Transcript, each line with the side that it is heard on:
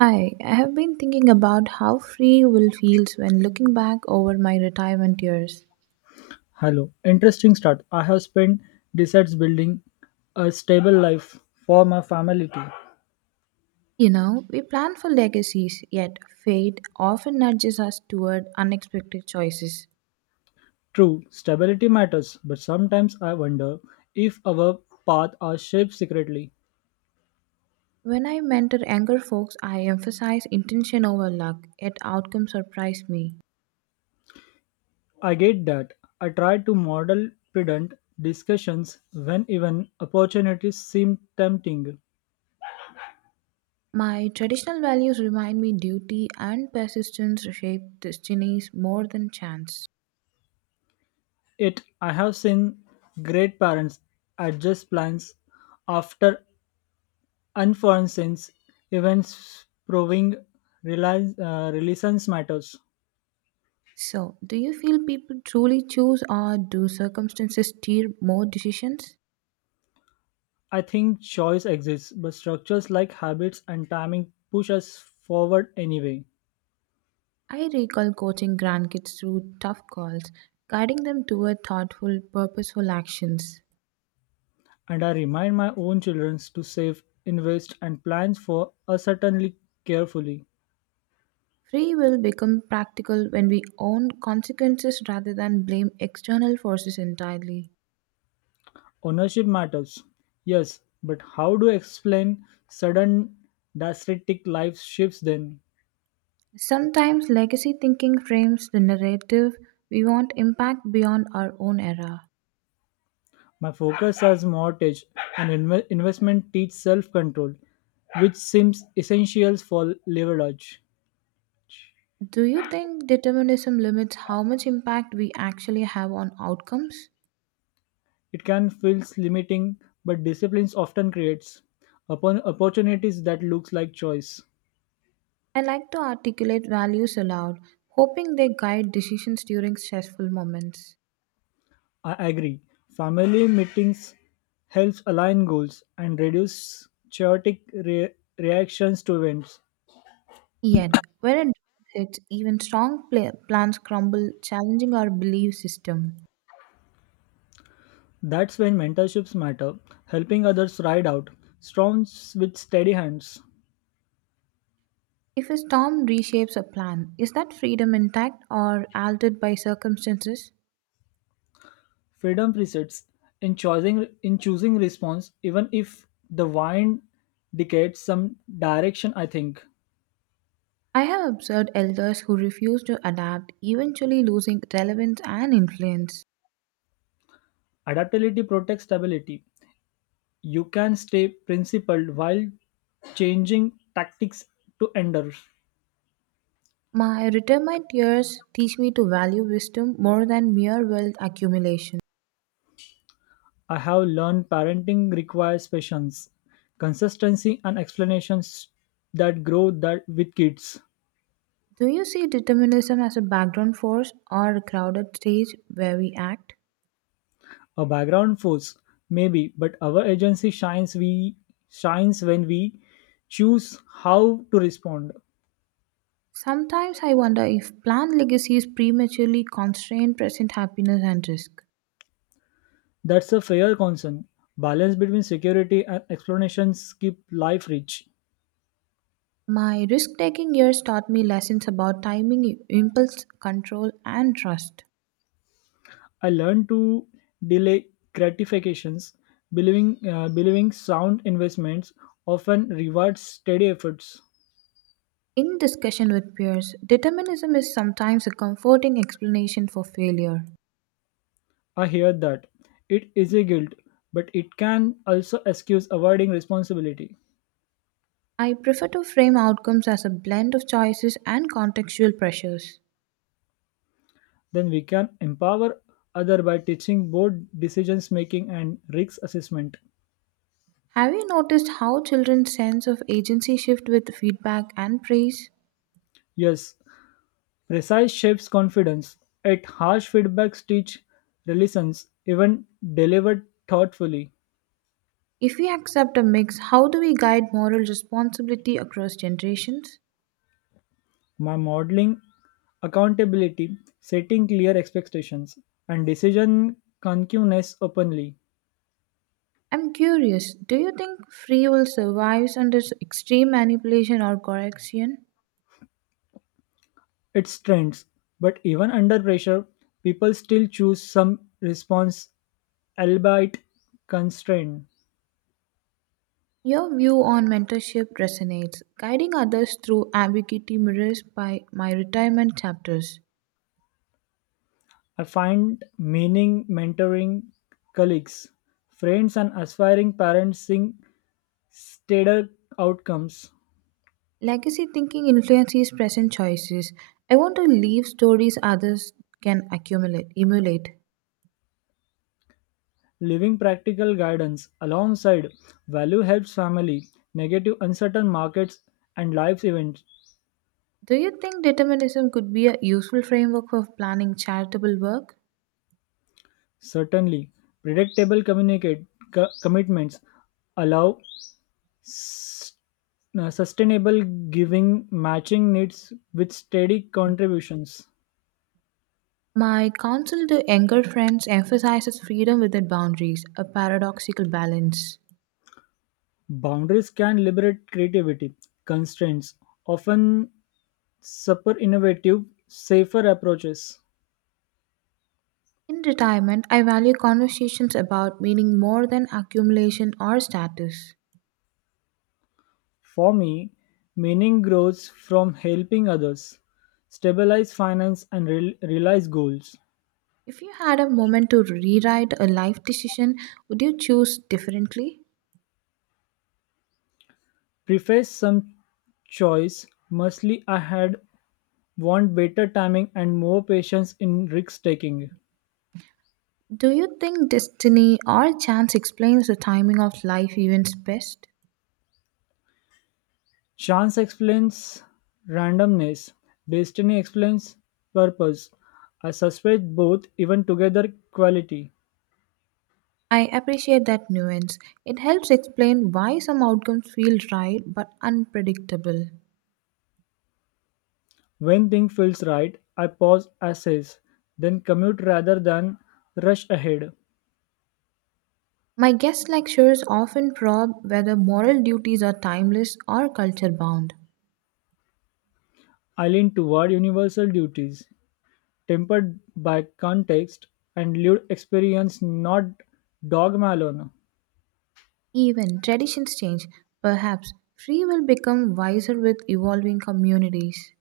right: Hi, I have been thinking about how free will feels when looking back over my retirement years.
left: Hello. Interesting start. I have spent decades building a stable life for my family too.
right: You know, we plan for legacies, yet fate often nudges us toward unexpected choices.
left: True, stability matters, but sometimes I wonder if our paths are shaped secretly.
right: When I mentor younger folks, I emphasize intention over luck, yet outcomes surprise me.
left: I get that. I try to model prudent discussions when even opportunities seem tempting.
right: My traditional values remind me duty and persistence shape destinies more than chance.
left: It I have seen great parents adjust plans after unforeseen events proving realize, resilience matters.
right: So, do you feel people truly choose or do circumstances steer more decisions?
left: I think choice exists, but structures like habits and timing push us forward anyway.
right: I recall coaching grandkids through tough calls, guiding them toward thoughtful, purposeful actions.
left: And I remind my own children to save, invest, and plan for uncertainty carefully.
right: Free will becomes practical when we own consequences rather than blame external forces entirely.
left: Ownership matters, yes, but how do you explain sudden drastic life shifts then?
right: Sometimes legacy thinking frames the narrative we want impact beyond our own era.
left: My focus as mortgage and investment teach self-control, which seems essential for leverage.
right: Do you think determinism limits how much impact we actually have on outcomes?
left: It can feel limiting, but discipline often creates upon opportunities that looks like choice.
right: I like to articulate values aloud, hoping they guide decisions during stressful moments.
left: I agree. Family meetings helps align goals and reduce chaotic reactions to events.
right: Yet, when a drought hits, even strong plans crumble, challenging our belief system.
left: That's when mentorships matter, helping others ride out storms with steady hands.
right: If a storm reshapes a plan, is that freedom intact or altered by circumstances?
left: Freedom persists in choosing response, even if the wind dictates some direction. I think
right: I have observed elders who refuse to adapt, eventually losing relevance and influence.
left: adaptability protects stability. You can stay principled while changing tactics to endure.
right: My retirement years teach me to value wisdom more than mere wealth accumulation.
left: I have learned parenting requires patience, consistency, and explanations that grow that with kids.
right: Do you see determinism as a background force or a crowded stage where we act?
left: A background force, maybe, but our agency shines when we choose how to respond.
right: Sometimes I wonder if planned legacies prematurely constrain present happiness and risk.
left: That's a fair concern. Balance between security and explanations keep life rich.
right: My risk taking years taught me lessons about timing, impulse control, and trust.
left: I learned to delay gratifications, believing sound investments often rewards steady efforts.
right: In discussion with peers, determinism is sometimes a comforting explanation for failure.
left: I hear that it is a guilt, but it can also excuse avoiding responsibility.
right: I prefer to frame outcomes as a blend of choices and contextual pressures.
left: Then we can empower other by teaching both decisions making and risk assessment.
right: Have you noticed how children's sense of agency shift with feedback and praise?
left: Yes, precise shapes confidence at harsh feedbacks teach resilience even delivered thoughtfully.
right: If we accept a mix, how do we guide moral responsibility across generations?
left: My modeling accountability, setting clear expectations and decision concreteness openly.
right: I'm curious, do you think free will survives under extreme manipulation or correction?
left: Its strengths, but even under pressure people still choose some response, albeit constrained.
right: Your view on mentorship resonates, guiding others through ambiguity mirrors by my retirement chapters.
left: I find meaning mentoring colleagues, friends, and aspiring parents seeing steadier outcomes.
right: Legacy thinking influences present choices. I want to leave stories others can accumulate, emulate.
left: Living practical guidance alongside value helps family, negative uncertain markets and life's events.
right: Do you think determinism could be a useful framework for planning charitable work?
left: Certainly, predictable communicate commitments allow s- sustainable giving matching needs with steady contributions.
right: My counsel to younger friends emphasizes freedom within boundaries, a paradoxical balance.
left: Boundaries can liberate creativity. Constraints often super innovative, safer approaches.
right: In retirement, I value conversations about meaning more than accumulation or status.
left: For me, meaning grows from helping others, stabilize finance and realize goals.
right: If you had a moment to rewrite a life decision, would you choose differently?
left: Preface some choice. Mostly, I had want better timing and more patience in risk taking.
right: Do you think destiny or chance explains the timing of life events best?
left: Chance explains randomness, destiny explains purpose. I suspect both even together quality.
right: I appreciate that nuance. It helps explain why some outcomes feel right but unpredictable.
left: When thing feels right, I pause, assess, then commute rather than rush ahead.
right: My guest lectures often probe whether moral duties are timeless or culture bound.
left: I lean toward universal duties, tempered by context and lived experience, not dogma alone.
right: Even traditions change. Perhaps free will become wiser with evolving communities.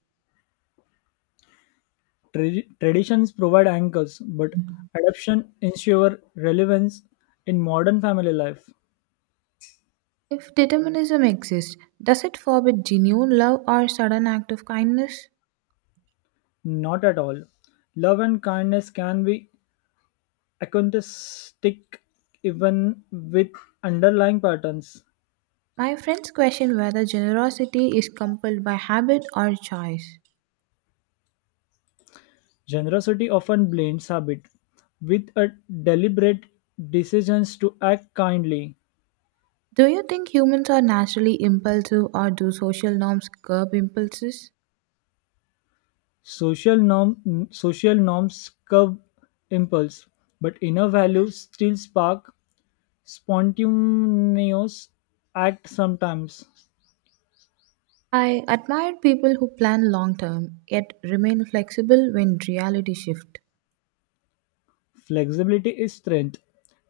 left: Traditions provide anchors, but adoption ensures relevance in modern family life.
right: If determinism exists, does it forbid genuine love or sudden act of kindness?
left: Not at all. Love and kindness can be acoustic even with underlying patterns.
right: My friends question whether generosity is compelled by habit or choice.
left: Generosity often blends habit with a deliberate decisions to act kindly.
right: Do you think humans are naturally impulsive or do social norms curb impulses?
left: Social norms curb impulse, but inner values still spark spontaneous act sometimes.
right: I admire people who plan long term yet remain flexible when reality shifts.
left: Flexibility is strength.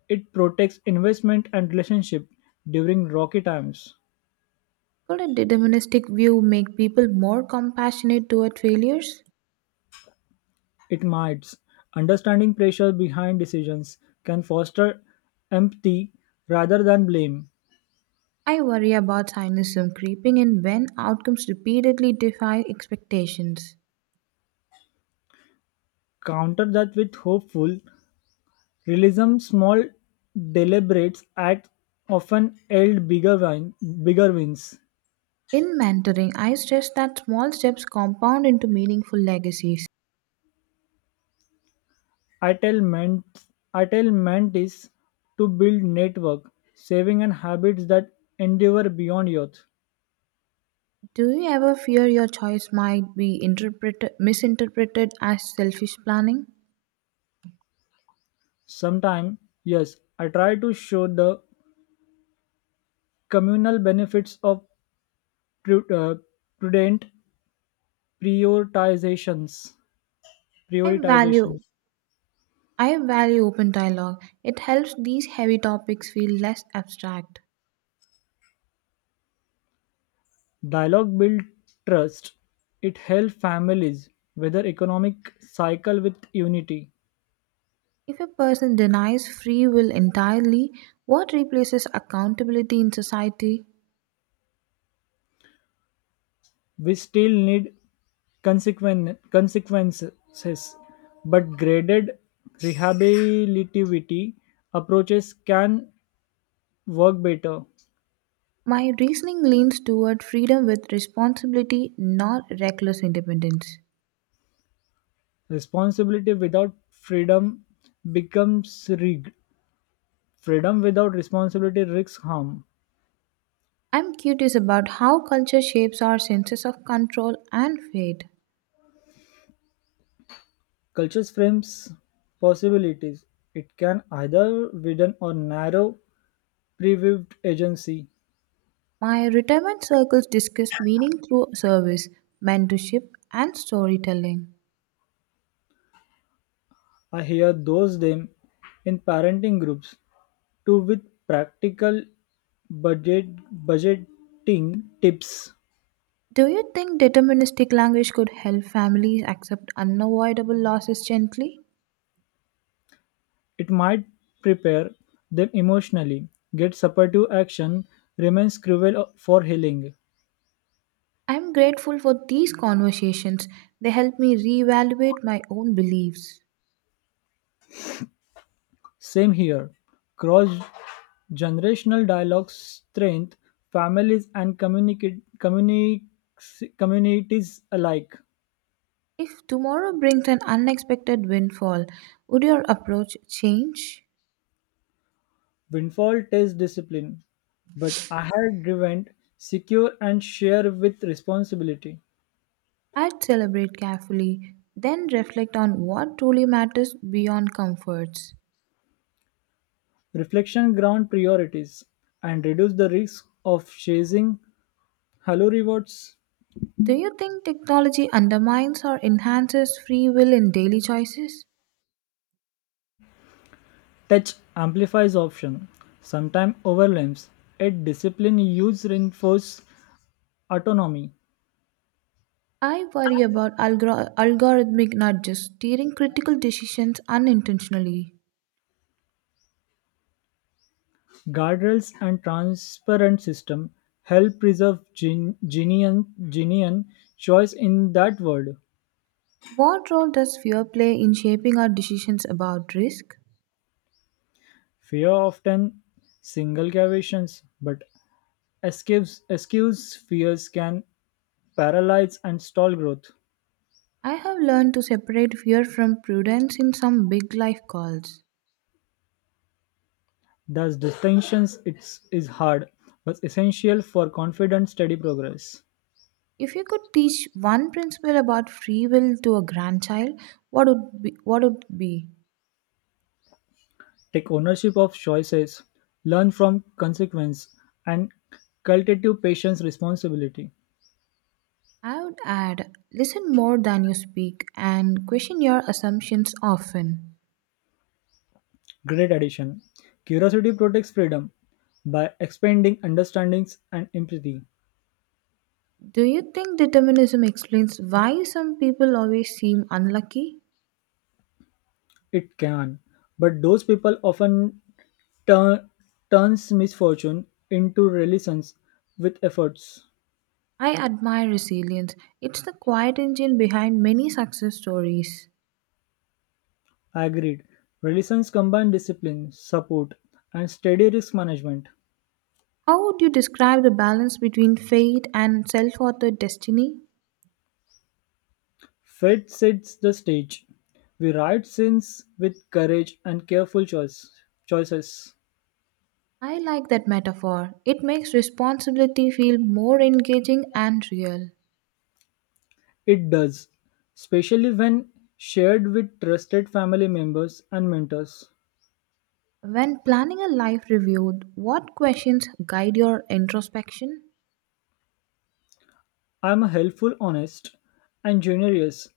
left: It protects investment and relationship during rocky times.
right: Could a deterministic view make people more compassionate toward failures?
left: It mites. Understanding pressure behind decisions can foster empathy rather than blame.
right: I worry about cynicism creeping in when outcomes repeatedly defy expectations.
left: Counter that with hopeful realism. Small, deliberate acts often yield bigger wins.
right: In mentoring, I stress that small steps compound into meaningful legacies.
left: I tell men, I tell mentees to build network, saving and habits that endure beyond youth.
right: Do you ever fear your choice might be misinterpreted as selfish planning?
left: Sometimes, yes, I try to show the communal benefits of pru- uh, prudent prioritizations.
right: I value
left: Prioritizations.
right: I value open dialogue. It helps these heavy topics feel less abstract.
left: Dialogue build trust. It helps families weather economic cycle with unity.
right: If a person denies free will entirely, what replaces accountability in society?
left: We still need consequences, but graded rehabilitativity approaches can work better.
right: My reasoning leans toward freedom with responsibility, not reckless independence.
left: Responsibility without freedom becomes rigged. Freedom without responsibility risks harm.
right: I'm curious about how culture shapes our senses of control and fate.
left: Cultures frames possibilities. It can either widen or narrow previewed agency.
right: My retirement circles discuss meaning through service, mentorship, and storytelling.
left: I hear those them in parenting groups too with practical budget budgeting tips.
right: Do you think deterministic language could help families accept unavoidable losses gently?
left: It might prepare them emotionally, get supportive action, remains cruel for healing.
right: I am grateful for these conversations. They help me reevaluate my own beliefs.
left: Same here. Cross generational dialogue strength families and communities alike.
right: If tomorrow brings an unexpected windfall, would your approach change?
left: Windfall test discipline, but I had driven secure and share with responsibility.
right: I'd celebrate carefully, then reflect on what truly matters beyond comforts.
left: Reflection ground priorities and reduce the risk of chasing hello rewards.
right: Do you think technology undermines or enhances free will in daily choices?
left: Touch amplifies option, sometimes overlaps. Yet discipline use reinforce autonomy.
right: I worry about algorithmic nudges steering critical decisions unintentionally.
left: Guardrails and transparent system help preserve genuine choice in that world.
right: What role does fear play in shaping our decisions about risk?
left: Fear often single cavities, but escapes fears can paralyze and stall growth.
right: I have learned to separate fear from prudence in some big life calls.
left: Thus, distinctions it's, is hard, but essential for confident, steady progress.
right: If you could teach one principle about free will to a grandchild, what would it be?
left: Take ownership of choices, learn from consequence, and cultivate patience responsibility.
right: I would add listen more than you speak and question your assumptions often.
left: Great addition. Curiosity protects freedom by expanding understandings and empathy.
right: Do you think determinism explains why some people always seem unlucky?
left: It can, but those people often turn turns misfortune into relations with efforts.
right: I admire resilience. It's the quiet engine behind many success stories.
left: Agreed. Relations combine discipline, support, and steady risk management.
right: How would you describe the balance between fate and self authored destiny?
left: Fate sets the stage. We write scenes with courage and careful choices.
right: I like that metaphor. It makes responsibility feel more engaging and real.
left: It does, especially when shared with trusted family members and mentors.
right: When planning a life review, what questions guide your introspection?
left: I'm a helpful, honest, and generous.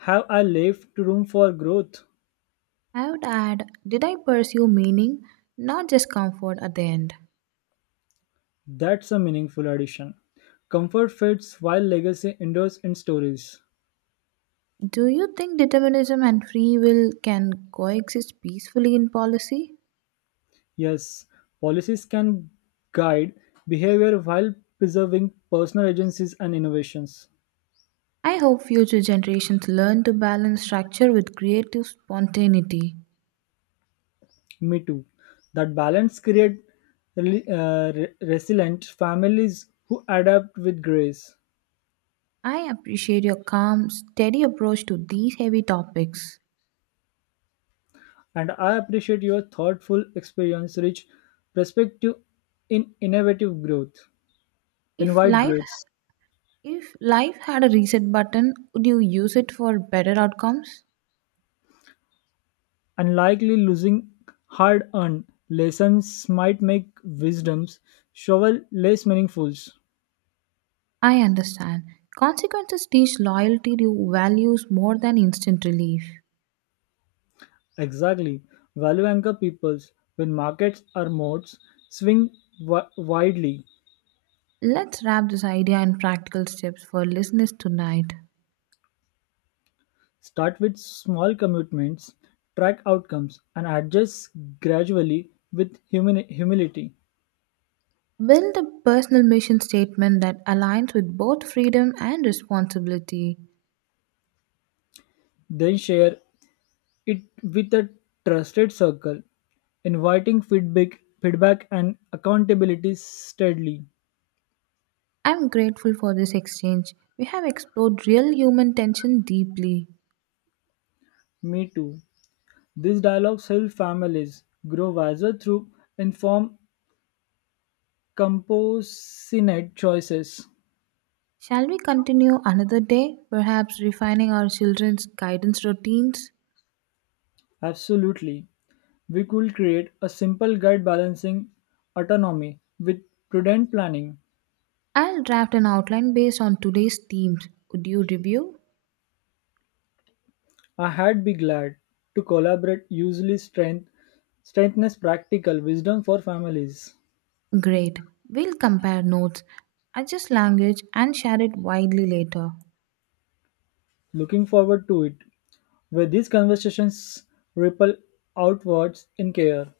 left: Have I left room for growth?
right: I would add, did I pursue meaning, not just comfort at the end?
left: That's a meaningful addition. Comfort fades while legacy endures in stories.
right: Do you think determinism and free will can coexist peacefully in policy?
left: Yes, policies can guide behavior while preserving personal agencies and innovations.
right: I hope future generations learn to balance structure with creative spontaneity.
left: Me too. That balance creates resilient families who adapt with grace.
right: I appreciate your calm, steady approach to these heavy topics.
left: And I appreciate your thoughtful experience, rich perspective in innovative growth, in
right: If
left: wide
right: life
left: growths.
right: if life had a reset button, would you use it for better outcomes?
left: Unlikely losing hard earned lessons might make wisdoms shovel less meaningful.
right: I understand. Consequences teach loyalty to values more than instant relief.
left: Exactly. Value anchor peoples when markets or modes swing widely.
right: Let's wrap this idea in practical steps for listeners tonight.
left: Start with small commitments, track outcomes, and adjust gradually with humility.
right: Build a personal mission statement that aligns with both freedom and responsibility.
left: Then share it with a trusted circle, inviting feedback and accountability steadily.
right: I'm grateful for this exchange. We have explored real human tension deeply.
left: Me too. These dialogues help families grow wiser through informed, compassionate choices.
right: Shall we continue another day, perhaps refining our children's guidance routines?
left: Absolutely. We could create a simple guide balancing autonomy with prudent planning.
right: I'll draft an outline based on today's themes. Would you review?
left: I had be glad to collaborate usually strengthness practical wisdom for families.
right: Great. We'll compare notes, adjust language, and share it widely later.
left: Looking forward to it, where these conversations ripple outwards in care,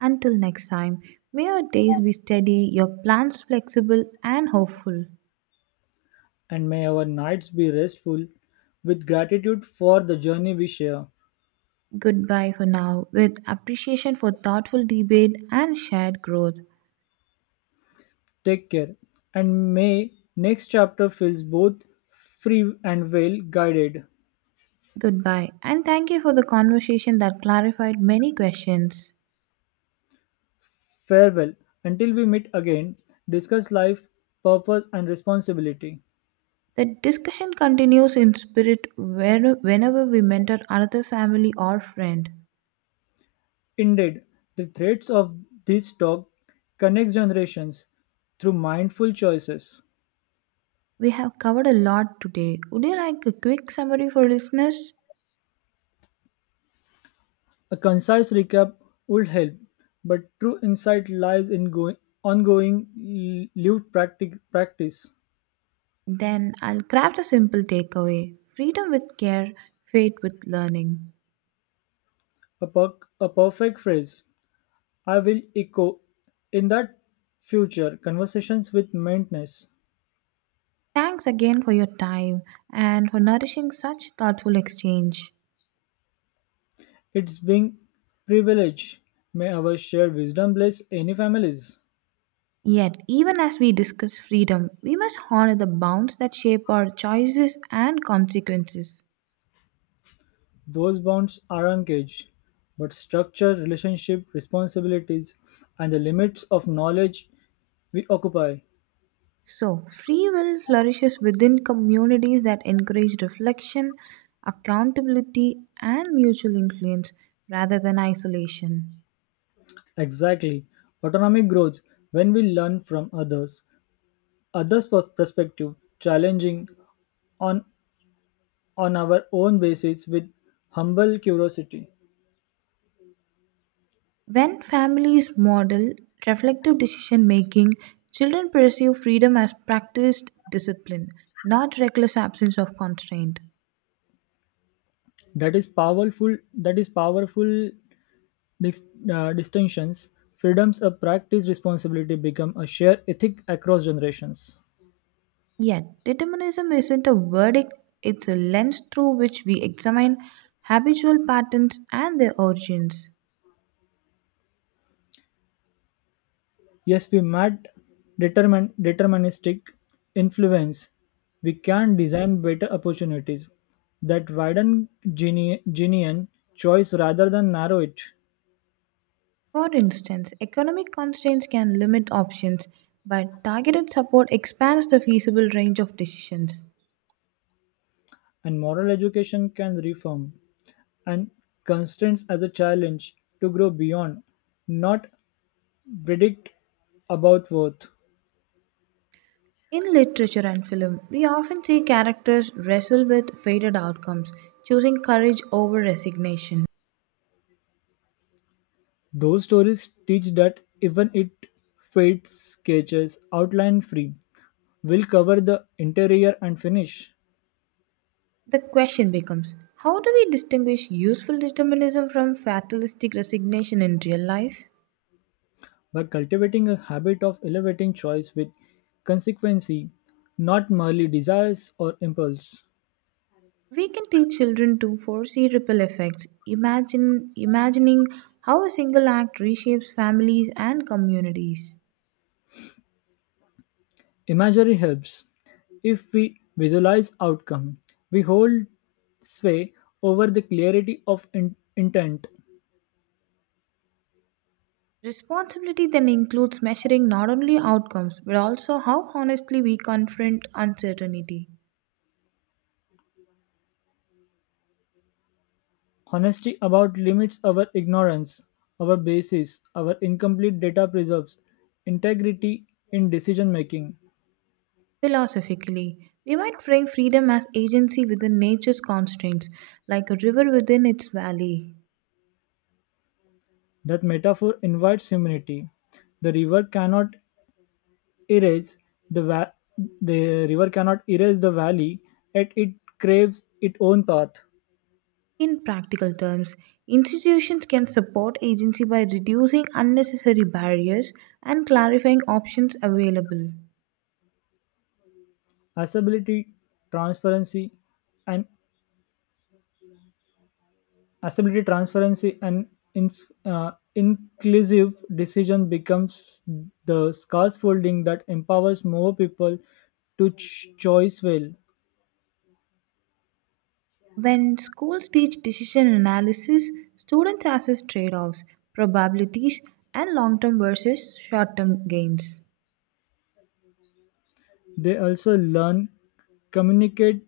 right: Until next time, may your days be steady, your plans flexible and hopeful.
left: and may our nights be restful with gratitude for the journey we share.
right: Goodbye for now, with appreciation for thoughtful debate and shared growth.
left: Take care, and may next chapter feels both free and well guided.
right: Goodbye, and thank you for the conversation that clarified many questions.
left: Farewell until we meet again, discuss life, purpose, and responsibility.
right: The discussion continues in spirit whenever we mentor another family or friend.
left: Indeed, the threads of this talk connect generations through mindful choices.
right: We have covered a lot today. Would you like a quick summary for listeners?
left: A concise recap would help, but true insight lies in ongoing lived practice.
right: Then I'll craft a simple takeaway freedom with care, faith with learning.
left: A, per- a perfect phrase I will echo in that future conversations with maintenance.
right: Thanks again for your time and for nourishing such thoughtful exchange.
left: It's being privilege. May our shared wisdom bless any families.
right: Yet, even as we discuss freedom, we must honor the bounds that shape our choices and consequences.
left: Those bounds are engaged, but structure, relationship, responsibilities, and the limits of knowledge we occupy.
right: So, free will flourishes within communities that encourage reflection, accountability, and mutual influence rather than isolation.
left: Exactly. Autonomy grows when we learn from others, others' perspective, challenging on, on our own basis with humble curiosity.
right: When families model reflective decision making, children perceive freedom as practiced discipline, not reckless absence of constraint.
left: That is powerful dis- distinctions. Freedoms of practice responsibility become a shared ethic across generations.
right: Yet, determinism isn't a verdict, it's a lens through which we examine habitual patterns and their origins.
left: Yes, we might determine deterministic influence. We can design better opportunities that widen genuine choice rather than narrow it.
right: For instance, economic constraints can limit options, but targeted support expands the feasible range of decisions.
left: And moral education can reform and constraints as a challenge to grow beyond, not predict about worth.
right: In literature and film, we often see characters wrestle with fated outcomes, choosing courage over resignation.
left: Those stories teach that even it fate sketches outline free will cover the interior and finish.
right: The question becomes, how do we distinguish useful determinism from fatalistic resignation in real life?
left: By cultivating a habit of elevating choice with consequency, not merely desires or impulse.
right: We can teach children to foresee ripple effects, imagine imagining how a single act reshapes families and communities.
left: Imagery helps. If we visualize outcome, we hold sway over the clarity of intent.
right: Responsibility then includes measuring not only outcomes but also how honestly we confront uncertainty.
left: Honesty about limits our ignorance, our basis, our incomplete data preserves integrity in decision making.
right: Philosophically, we might frame freedom as agency within nature's constraints, like a river within its valley.
left: That metaphor invites humility. The river cannot erase the va- the river cannot erase the valley, yet it craves its own path.
right: In practical terms, institutions can support agency by reducing unnecessary barriers and clarifying options available.
left: Accessibility transparency and accessibility transparency and inclusive decision becomes the scaffolding that empowers more people to choice well.
right: When schools teach decision analysis, students assess trade offs, probabilities, and long term versus short term gains.
left: They also learn communicate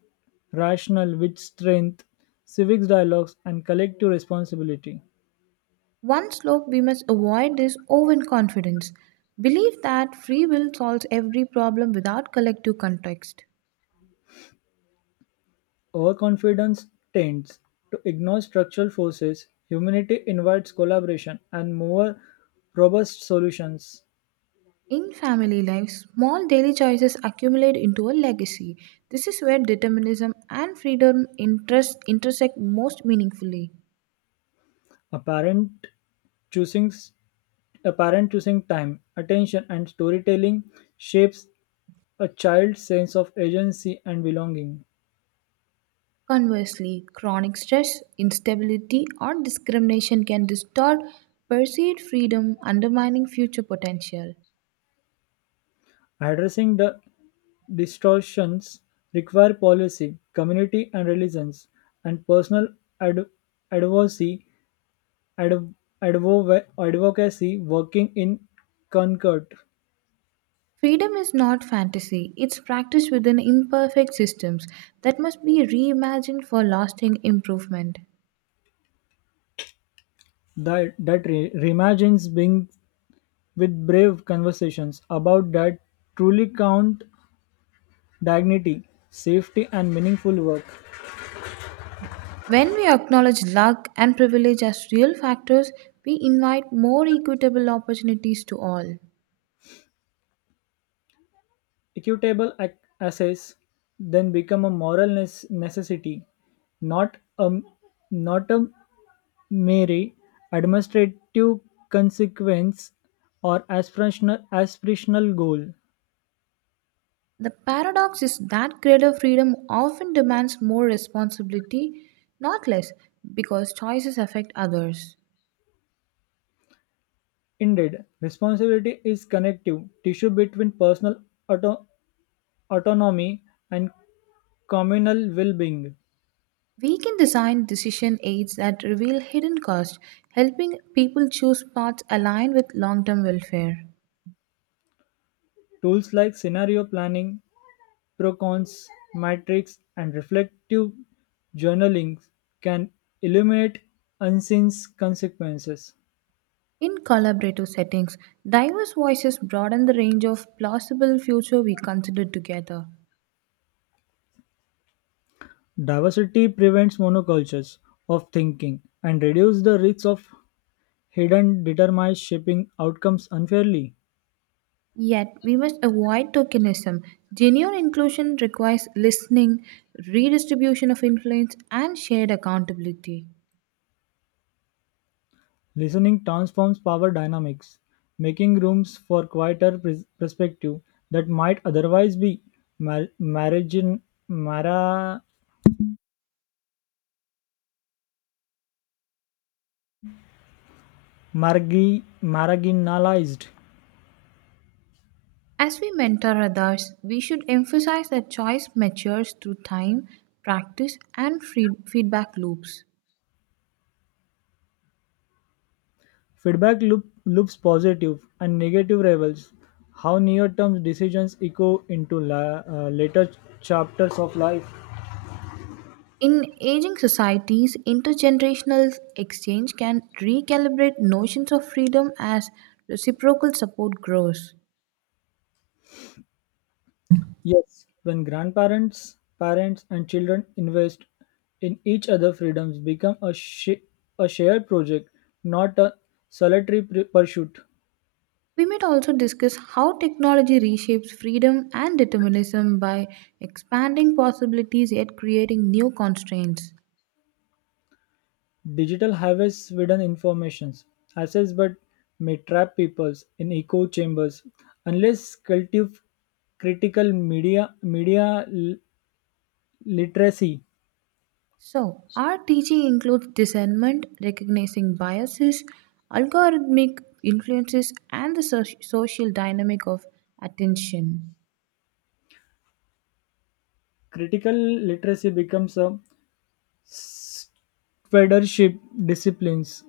left: rational with strength civics dialogues and collective responsibility.
right: One slope we must avoid is overconfidence. Believe that free will solves every problem without collective context.
left: Overconfidence tends to ignore structural forces. Humanity invites collaboration and more robust solutions.
right: In family life, small daily choices accumulate into a legacy. This is where determinism and freedom intersect most meaningfully.
left: Apparent choosing a choosing time, attention, and storytelling shapes a child's sense of agency and belonging.
right: Conversely, chronic stress, instability, or discrimination can distort perceived freedom, undermining future potential.
left: Addressing the distortions require policy, community and religions, and personal ad- advocacy adv- advocacy working in Concord.
right: Freedom is not fantasy, it's practice within imperfect systems that must be reimagined for lasting improvement.
left: That reimagines being with brave conversations about that truly count dignity, safety, and meaningful work.
right: When we acknowledge luck and privilege as real factors, we invite more equitable opportunities to all.
left: Equitable access then become a moral necessity, not a not a mere administrative consequence or aspirational goal.
right: The paradox is that greater freedom often demands more responsibility, not less, because choices affect others.
left: Indeed, responsibility is connective tissue between personal auto- autonomy and communal well-being.
right: We can design decision aids that reveal hidden costs, helping people choose paths aligned with long term welfare.
left: Tools like scenario planning, procons, matrix, and reflective journaling can illuminate unseen consequences.
right: In collaborative settings, diverse voices broaden the range of plausible future we consider together.
left: Diversity prevents monocultures of thinking and reduces the risks of hidden determinants shaping outcomes unfairly.
right: Yet, we must avoid tokenism. Genuine inclusion requires listening, redistribution of influence, and shared accountability.
left: Listening transforms power dynamics, making rooms for quieter perspective that might otherwise be mar- margin- mara- marginalized.
right: As we mentor others, we should emphasize that choice matures through time, practice, and feedback loops.
left: Feedback loops positive and negative rebels. How near-term decisions echo into later chapters of life.
right: In aging societies, intergenerational exchange can recalibrate notions of freedom as reciprocal support grows.
left: Yes, when grandparents, parents, and children invest in each other, freedoms become a shared project, not a solitary pursuit.
right: We might also discuss how technology reshapes freedom and determinism by expanding possibilities yet creating new constraints.
left: Digital highways widen informations, access, but may trap peoples in echo chambers unless cultive critical media literacy.
right: So, our teaching includes discernment, recognizing biases, algorithmic influences, and the social dynamic of attention.
left: Critical literacy becomes a federship disciplines.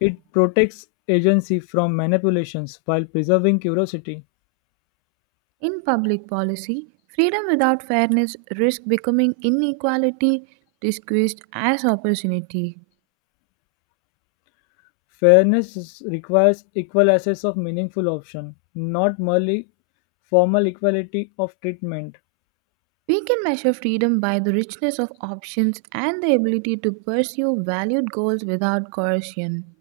left: It protects agency from manipulations while preserving curiosity.
right: In public policy, freedom without fairness risks becoming inequality disguised as opportunity.
left: Fairness requires equal access of meaningful option, not merely formal equality of treatment.
right: We can measure freedom by the richness of options and the ability to pursue valued goals without coercion.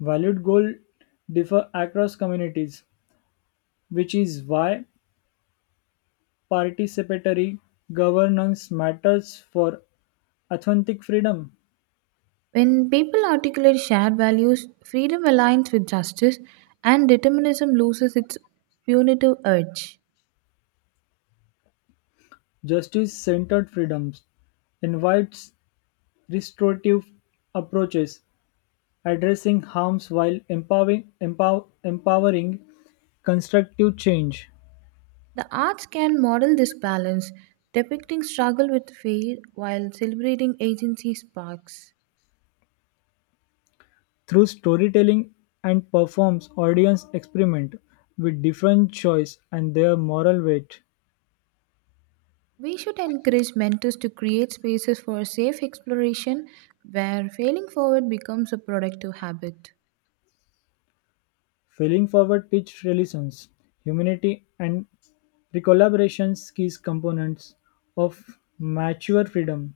left: Valued goals differ across communities, which is why participatory governance matters for authentic freedom.
right: When people articulate shared values, freedom aligns with justice and determinism loses its punitive urge.
left: Justice centered freedoms invites restorative approaches, addressing harms while empowering, empowering constructive change.
right: The arts can model this balance, depicting struggle with faith while celebrating agency sparks.
left: Through storytelling and performs audience experiment with different choice and their moral weight.
right: We should encourage mentors to create spaces for safe exploration where failing forward becomes a productive habit.
left: Feeling forward teach relations, humanity and recollaborations key components of mature freedom.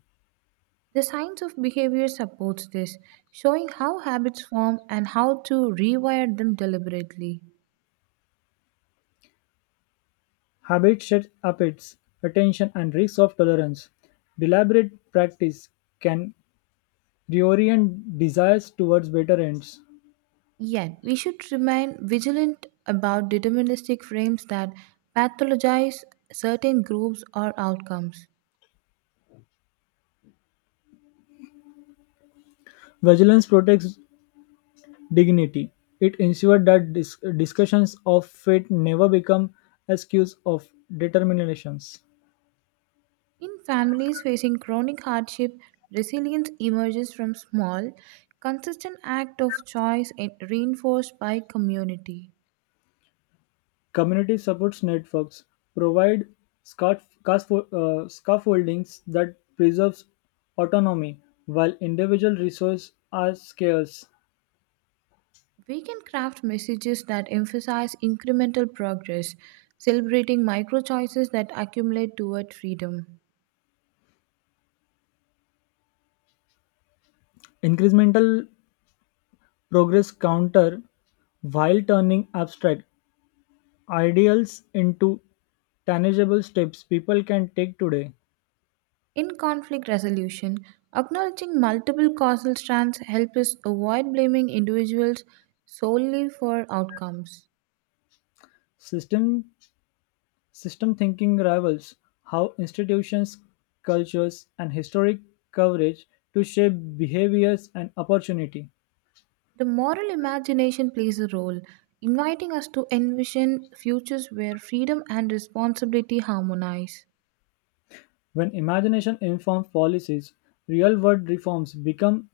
right: The science of behavior supports this, showing how habits form and how to rewire them deliberately.
left: Habit shapes appetites, attention and risks of tolerance. Deliberate practice can reorient desires towards better ends.
right: Yet, we should remain vigilant about deterministic frames that pathologize certain groups or outcomes.
left: Vigilance protects dignity. It ensures that discussions of fate never become excuse of determinations.
right: In families facing chronic hardship, resilience emerges from small, consistent act of choice and reinforced by community.
left: Community supports networks provide scaffoldings that preserves autonomy while individual resources are scarce.
right: We can craft messages that emphasize incremental progress, celebrating micro choices that accumulate toward freedom.
left: Incremental progress counter while turning abstract ideals into tangible steps people can take today.
right: In conflict resolution, acknowledging multiple causal strands helps us avoid blaming individuals solely for outcomes.
left: System System thinking rivals how institutions, cultures, and historic coverage to shape behaviors and opportunity.
right: The moral imagination plays a role, inviting us to envision futures where freedom and responsibility harmonize.
left: When imagination informs policies, real world reforms become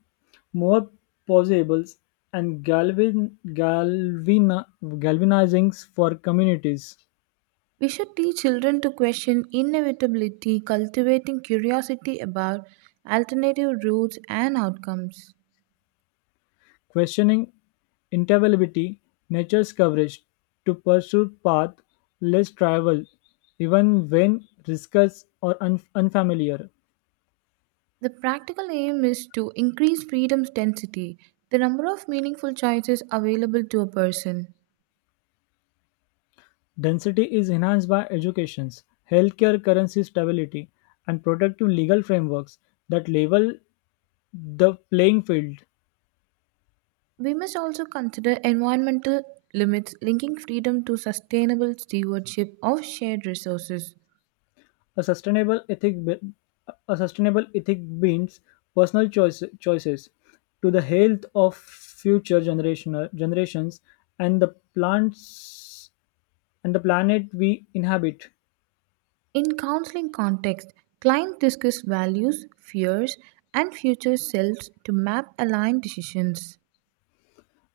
left: more possible and galvanizing for communities.
right: We should teach children to question inevitability, cultivating curiosity about alternative routes and outcomes.
left: Questioning inevitability, nature's coverage to pursue path less traveled, even when risks or unfamiliar.
right: The practical aim is to increase freedom's density, the number of meaningful choices available to a person.
left: Density is enhanced by educations, healthcare currency stability, and protective legal frameworks that level the playing field.
right: We must also consider environmental limits linking freedom to sustainable stewardship of shared resources.
left: A sustainable ethic, be- a sustainable ethic means personal choices to the health of future generational generations and the plants and the planet we inhabit.
right: In counseling context, clients discuss values, fears, and future selves to map aligned decisions.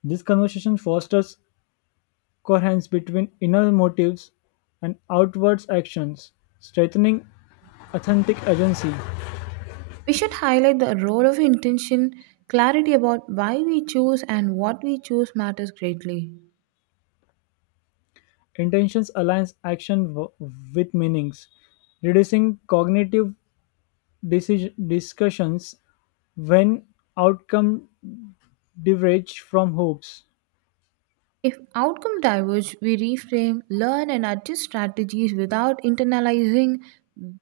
left: This conversation fosters coherence between inner motives and outward actions, strengthening authentic agency.
right: We should highlight the role of intention, clarity about why we choose and what we choose matters greatly.
left: Intentions aligns action with meanings, reducing cognitive decision discussions when outcome diverge from hopes.
right: If outcome diverge, we reframe, learn, and adjust strategies without internalizing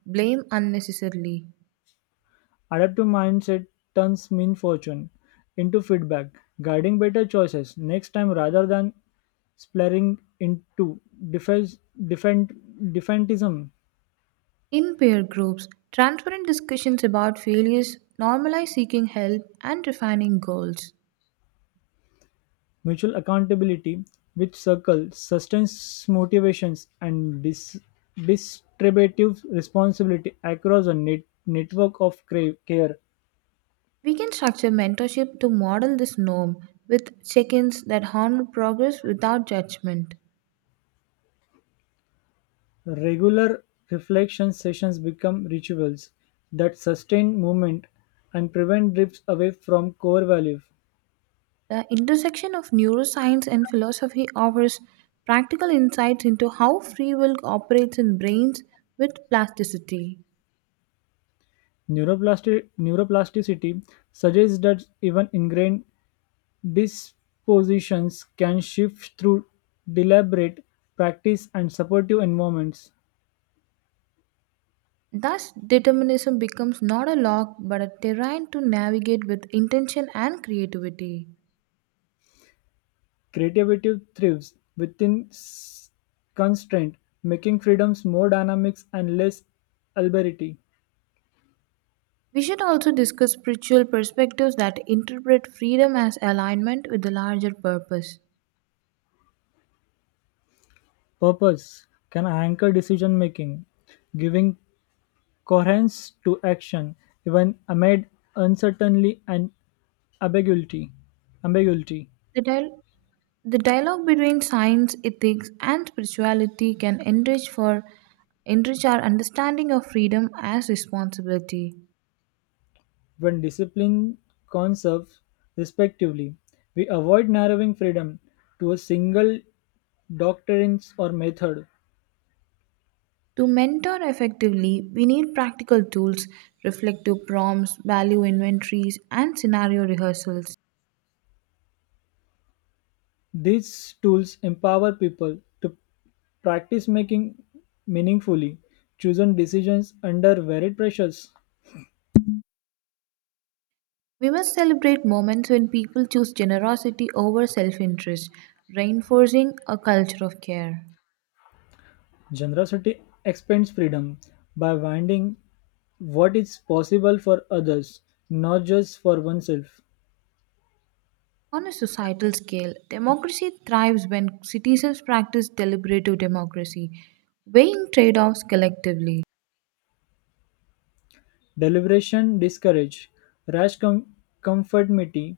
right: blame unnecessarily.
left: Adaptive mindset turns misfortune into feedback, guiding better choices next time rather than splattering into defense, defend, defentism.
right: In peer groups, transparent discussions about failures normalize seeking help and refining goals.
left: Mutual accountability, which circles, sustains motivations and distributive responsibility across a network of care.
right: We can structure mentorship to model this norm with check ins that honor progress without judgment.
left: Regular reflection sessions become rituals that sustain movement and prevent drifts away from core values.
right: The intersection of neuroscience and philosophy offers practical insights into how free will operates in brains with plasticity.
left: Neuroplasticity suggests that even ingrained dispositions can shift through deliberate practice and supportive environments.
right: Thus, determinism becomes not a lock but a terrain to navigate with intention and creativity.
left: Creativity thrives within constraint, making freedoms more dynamics and less arbitrary.
right: We should also discuss spiritual perspectives that interpret freedom as alignment with the larger purpose.
left: Purpose can anchor decision making, giving coherence to action even amid uncertainty and ambiguity. ambiguity.
right: The, dial- The dialogue between science, ethics, and spirituality can enrich our understanding of freedom as responsibility.
left: When discipline conserves respectively, we avoid narrowing freedom to a single doctrines or method.
right: To mentor effectively, we need practical tools, reflective prompts, value inventories, and scenario rehearsals.
left: These tools empower people to practice making meaningfully chosen decisions under varied pressures.
right: We must celebrate moments when people choose generosity over self interest, reinforcing a culture of care.
left: Generosity expands freedom by winding what is possible for others, not just for oneself.
right: On a societal scale, democracy thrives when citizens practice deliberative democracy, weighing trade offs collectively.
left: Deliberation discourages rash conformity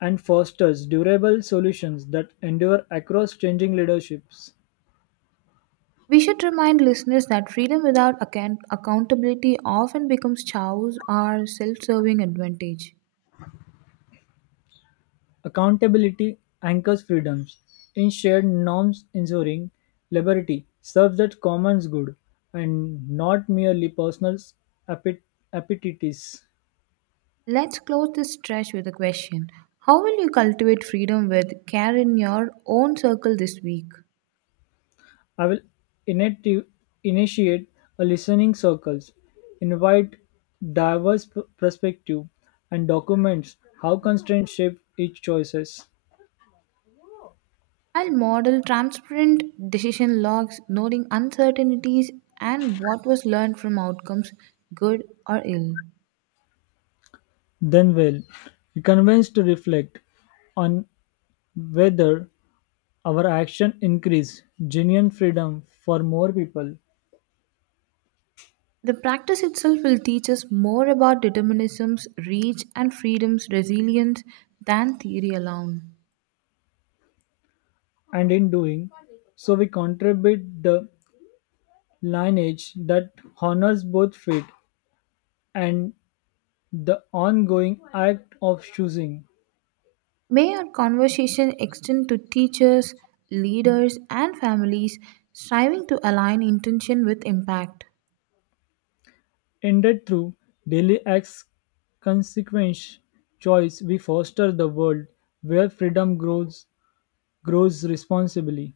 left: and fosters durable solutions that endure across changing leaderships.
right: We should remind listeners that freedom without accountability often becomes chows or self serving advantage.
left: Accountability anchors freedoms in shared norms ensuring liberty serves the common good and not merely personal appet- appetites.
right: Let's close this stretch with a question. How will you cultivate freedom with care in your own circle this week?
left: I will inati- initiate a listening circles, invite diverse perspective and documents how constraints shape each choices.
right: I'll model transparent decision logs, noting uncertainties and what was learned from outcomes, good or ill.
left: Then will be convinced to reflect on whether our action increase genuine freedom for more people,
right: The practice itself will teach us more about determinism's reach and freedom's resilience than theory alone.
left: and in doing so, we contribute the lineage that honors both fate and the ongoing act of choosing.
right: May our conversation extend to teachers, leaders, and families striving to align intention with impact.
left: Ended through daily acts, consequence, choice, we foster the world where freedom grows responsibly.